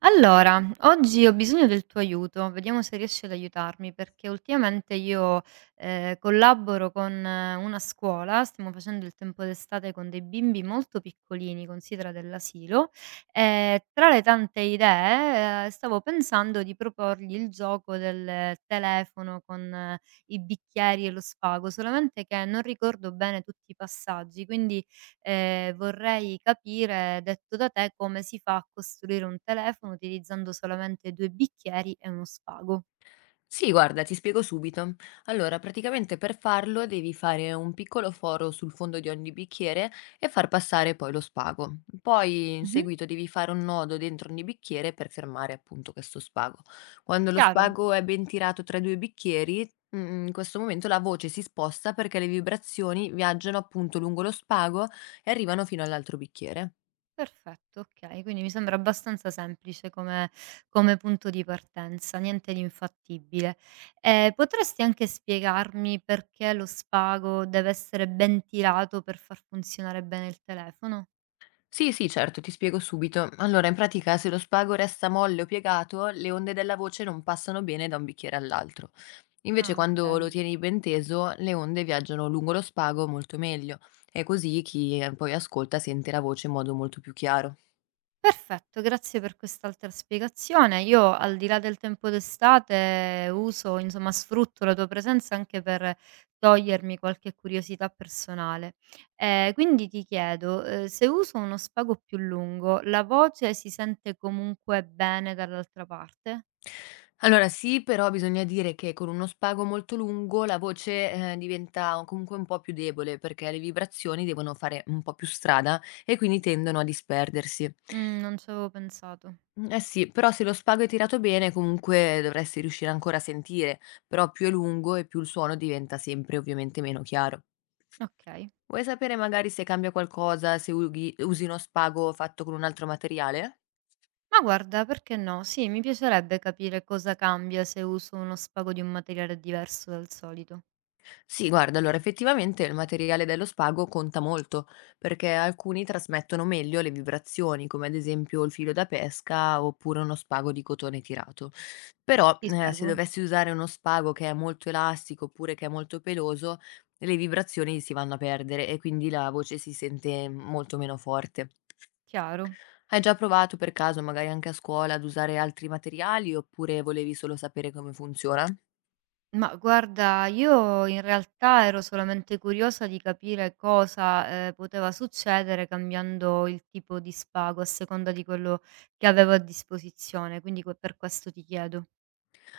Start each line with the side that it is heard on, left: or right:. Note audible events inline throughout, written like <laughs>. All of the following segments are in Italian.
right: Allora, oggi ho bisogno del tuo aiuto, vediamo se riesci ad aiutarmi, perché ultimamente io collaboro con una scuola, stiamo facendo il tempo d'estate con dei bimbi molto piccolini, considera dell'asilo, e tra le tante idee stavo pensando di proporgli il gioco del telefono con i bicchieri e lo spago, solamente che non ricordo bene tutti i passaggi, quindi vorrei capire, detto da te, come si fa a costruire un telefono utilizzando solamente due bicchieri e uno spago.
left: Sì, guarda, ti spiego subito. Allora, praticamente per farlo devi fare un piccolo foro sul fondo di ogni bicchiere e far passare poi lo spago. Poi in
right: Mh-mh.
left: seguito devi fare un nodo dentro ogni bicchiere per fermare appunto questo spago. Quando lo
right: Chiaro?
left: spago è ben tirato tra i due bicchieri, in questo momento la voce si sposta perché le vibrazioni viaggiano appunto lungo lo spago e arrivano fino all'altro bicchiere.
right: Perfetto, okay. Quindi mi sembra abbastanza semplice come punto di partenza, niente di infattibile. Potresti anche spiegarmi perché lo spago deve essere ben tirato per far funzionare bene il telefono?
left: Sì, sì, certo, ti spiego subito. Allora, in pratica, se lo spago resta molle o piegato, le onde della voce non passano bene da un bicchiere all'altro. Invece,
right: Ah,
left: quando
right: okay.
left: lo tieni ben teso, le onde viaggiano lungo lo spago molto meglio. E così chi poi ascolta sente la voce in modo molto più chiaro.
right: Perfetto, grazie per quest'altra spiegazione. Io al di là del tempo d'estate uso, insomma, sfrutto la tua presenza anche per togliermi qualche curiosità personale. Quindi ti chiedo, se uso uno spago più lungo, la voce si sente comunque bene dall'altra parte?
left: Allora, sì, però bisogna dire che con uno spago molto lungo la voce, diventa comunque un po' più debole perché le vibrazioni devono fare un po' più strada e quindi tendono a disperdersi.
right: Non ci avevo pensato.
left: Eh sì, però se lo spago è tirato bene comunque dovresti riuscire ancora a sentire, però più è lungo e più il suono diventa sempre ovviamente meno chiaro.
right: Okay.
left: Vuoi sapere magari se cambia qualcosa se ughi usi uno spago fatto con un altro materiale?
right: Ma guarda, perché no? Sì, mi piacerebbe capire cosa cambia se uso uno spago di un materiale diverso dal solito.
left: Sì, guarda, allora effettivamente il materiale dello spago conta molto, perché alcuni trasmettono meglio le vibrazioni, come ad esempio il filo da pesca oppure uno spago di cotone tirato. Però
right: Ti
left: se
right: seguo.
left: dovessi usare uno spago che è molto elastico oppure che è molto peloso, le vibrazioni si vanno a perdere e quindi la voce si sente molto meno forte.
right: Chiaro.
left: Hai già provato per caso, magari anche a scuola, ad usare altri materiali oppure volevi solo sapere come funziona?
right: Ma guarda, io in realtà ero solamente curiosa di capire cosa, poteva succedere cambiando il tipo di spago a seconda di quello che avevo a disposizione, quindi que per questo ti chiedo.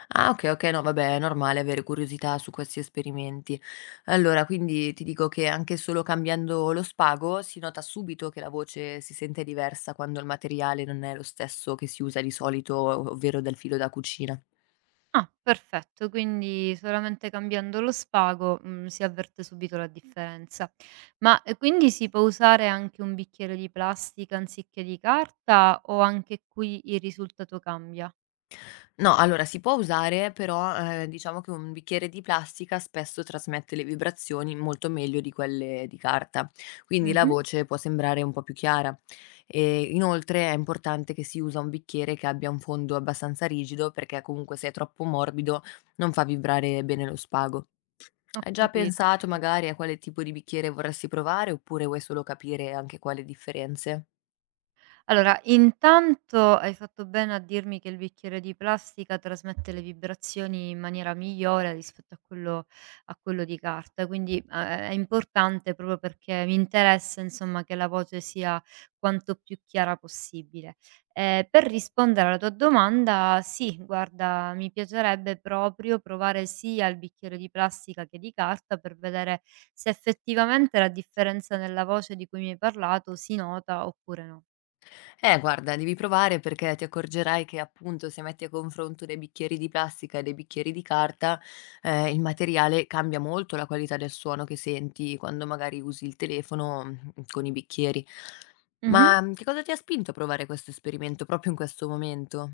left: Ah, okay, okay, no vabbè è normale avere curiosità su questi esperimenti. Allora quindi ti dico che anche solo cambiando lo spago si nota subito che la voce si sente diversa quando il materiale non è lo stesso che si usa di solito, o ovvero del filo da cucina.
right: Ah, perfetto, quindi solamente cambiando lo spago, si avverte subito la differenza. Ma, quindi si può usare anche un bicchiere di plastica anziché di carta o anche qui il risultato cambia?
left: No, allora si può usare, però, diciamo che un bicchiere di plastica spesso trasmette le vibrazioni molto meglio di quelle di carta, quindi la
right: Mh-mh,
left: voce può sembrare un po' più chiara. E inoltre è importante che si usa un bicchiere che abbia un fondo abbastanza rigido, perché comunque se è troppo morbido non fa vibrare bene lo spago.
right: ho
left: Hai già
right: capito, ho
left: pensato
right: capi
left: magari a quale tipo di bicchiere vorresti provare oppure vuoi solo capire anche quale differenze?
right: Allora, intanto hai fatto bene a dirmi che il bicchiere di plastica trasmette le vibrazioni in maniera migliore rispetto a quello di carta, quindi è importante proprio perché mi interessa insomma che la voce sia quanto più chiara possibile. Per rispondere alla tua domanda, sì, guarda, mi piacerebbe proprio provare sia il bicchiere di plastica che di carta per vedere se effettivamente la differenza nella voce di cui mi hai parlato si nota oppure no.
left: Guarda, devi provare perché ti accorgerai che appunto se metti a confronto dei bicchieri di plastica e dei bicchieri di carta, il materiale cambia molto la qualità del suono che senti quando magari usi il telefono, con i bicchieri.
right: Mh-mh.
left: Ma, che cosa ti ha spinto a provare questo esperimento proprio in questo momento?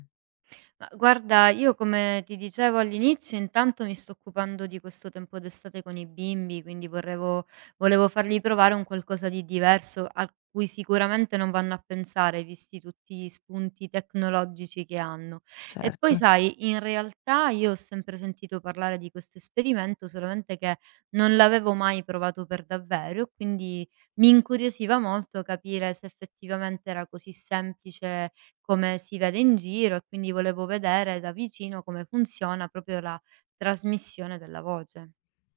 right: Ma guarda, io come ti dicevo all'inizio, intanto mi sto occupando di questo tempo d'estate con i bimbi, quindi vorrevo volevo fargli provare un qualcosa di diverso, a cui sicuramente non vanno a pensare, visti tutti gli spunti tecnologici che hanno. E poi
left: Certo.
right: sai, in realtà io ho sempre sentito parlare di questo esperimento, solamente che non l'avevo mai provato per davvero, quindi mi incuriosiva molto capire se effettivamente era così semplice come si vede in giro e quindi volevo vedere da vicino come funziona proprio la trasmissione della voce.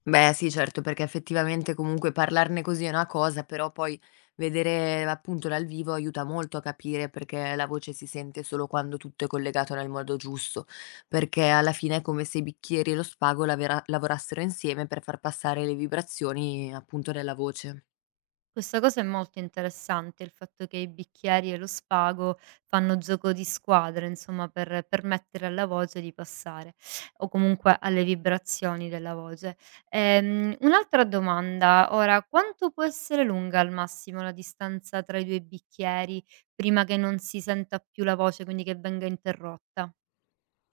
left: Beh sì, certo, perché effettivamente comunque parlarne così è una cosa, però poi vedere appunto dal vivo aiuta molto a capire perché la voce si sente solo quando tutto è collegato nel modo giusto, perché alla fine è come se i bicchieri e lo spago lavorassero insieme per far passare le vibrazioni appunto della voce.
right: Questa cosa è molto interessante, il fatto che i bicchieri e lo spago fanno gioco di squadra, insomma, per permettere alla voce di passare o comunque alle vibrazioni della voce. Un'altra domanda, ora, quanto può essere lunga al massimo la distanza tra i due bicchieri prima che non si senta più la voce, quindi che venga interrotta?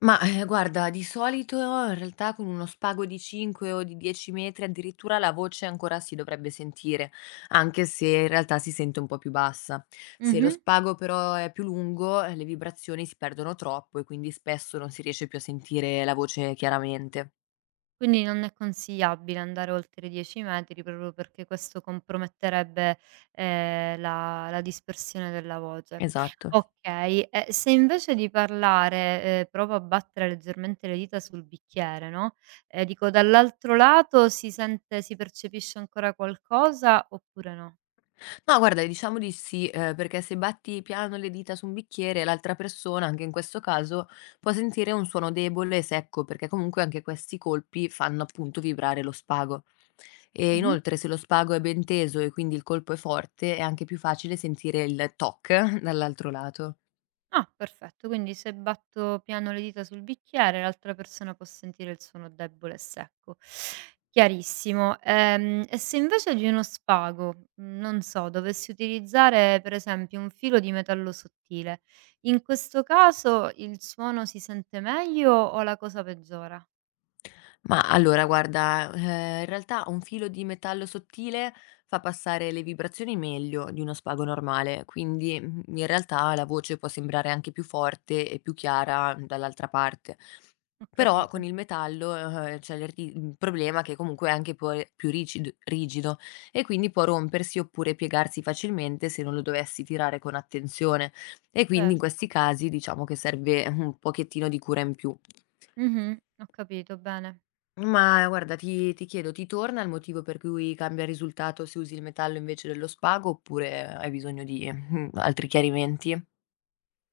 left: Ma, guarda, di solito in realtà con uno spago di 5 o di 10 metri addirittura la voce ancora si dovrebbe sentire, anche se in realtà si sente un po' più bassa. Se lo
right: Mh-mh.
left: spago però è più lungo, le vibrazioni si perdono troppo e quindi spesso non si riesce più a sentire la voce chiaramente.
right: Quindi non è consigliabile andare oltre i 10 metri proprio perché questo comprometterebbe, la dispersione della voce.
left: Esatto.
right: Okay, e se invece di parlare, provo a battere leggermente le dita sul bicchiere, no, dico dall'altro lato si percepisce ancora qualcosa oppure no?
left: No, guarda, diciamo di sì, perché se batti piano le dita su un bicchiere, l'altra persona, anche in questo caso, può sentire un suono debole e secco, perché comunque anche questi colpi fanno appunto vibrare lo spago. E
right: Mh-mh.
left: inoltre se lo spago è ben teso e quindi il colpo è forte, è anche più facile sentire il toc <laughs> dall'altro lato.
right: Ah, perfetto, quindi se batto piano le dita sul bicchiere, l'altra persona può sentire il suono debole e secco. Chiarissimo. E se invece di uno spago, non so, dovessi utilizzare per esempio un filo di metallo sottile, in questo caso il suono si sente meglio o la cosa peggiora?
left: Ma allora guarda, in realtà un filo di metallo sottile fa passare le vibrazioni meglio di uno spago normale, quindi, in realtà la voce può sembrare anche più forte e più chiara dall'altra parte.
right: Ho
left: Però con
right: capito,
left: il metallo, c'è il ri il problema che comunque è anche poi più rigido e quindi può rompersi oppure piegarsi facilmente se non lo dovessi tirare con attenzione e quindi in
right: certo.
left: questi casi diciamo che serve un pochettino di cura in più.
right: Mhm, Ho capito, bene.
left: Ma guarda, ti chiedo, ti torna il motivo per cui cambia risultato se usi il metallo invece dello spago, oppure hai bisogno di, altri chiarimenti?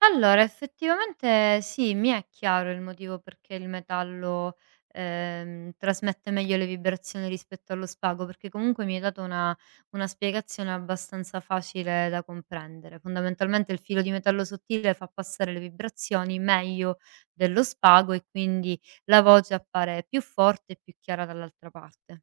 right: Allora, effettivamente sì, mi è chiaro il motivo perché il metallo, trasmette meglio le vibrazioni rispetto allo spago, perché comunque mi hai dato una spiegazione abbastanza facile da comprendere. Fondamentalmente il filo di metallo sottile fa passare le vibrazioni meglio dello spago e quindi la voce appare più forte e più chiara dall'altra parte.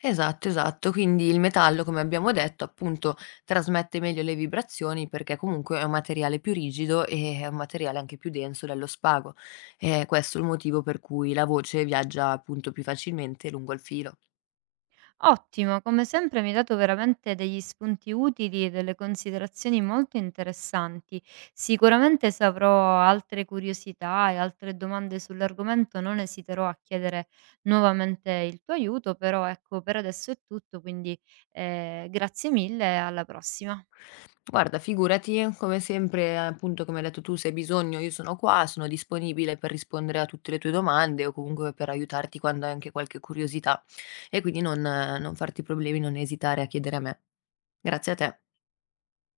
left: Esatto, esatto. Quindi il metallo, come abbiamo detto, appunto, trasmette meglio le vibrazioni perché comunque è un materiale più rigido e è un materiale anche più denso dello spago. È questo è il motivo per cui la voce viaggia, appunto, più facilmente lungo il filo.
right: Ottimo, come sempre mi hai dato veramente degli spunti utili e delle considerazioni molto interessanti. Sicuramente se avrò altre curiosità e altre domande sull'argomento non esiterò a chiedere nuovamente il tuo aiuto, però ecco, per adesso è tutto, quindi grazie mille e alla prossima.
left: Guarda, figurati, come sempre, appunto, come hai detto tu, se hai bisogno io sono qua, sono disponibile per rispondere a tutte le tue domande o comunque per aiutarti quando hai anche qualche curiosità. E quindi non farti problemi, non esitare a chiedere a me. Grazie a te.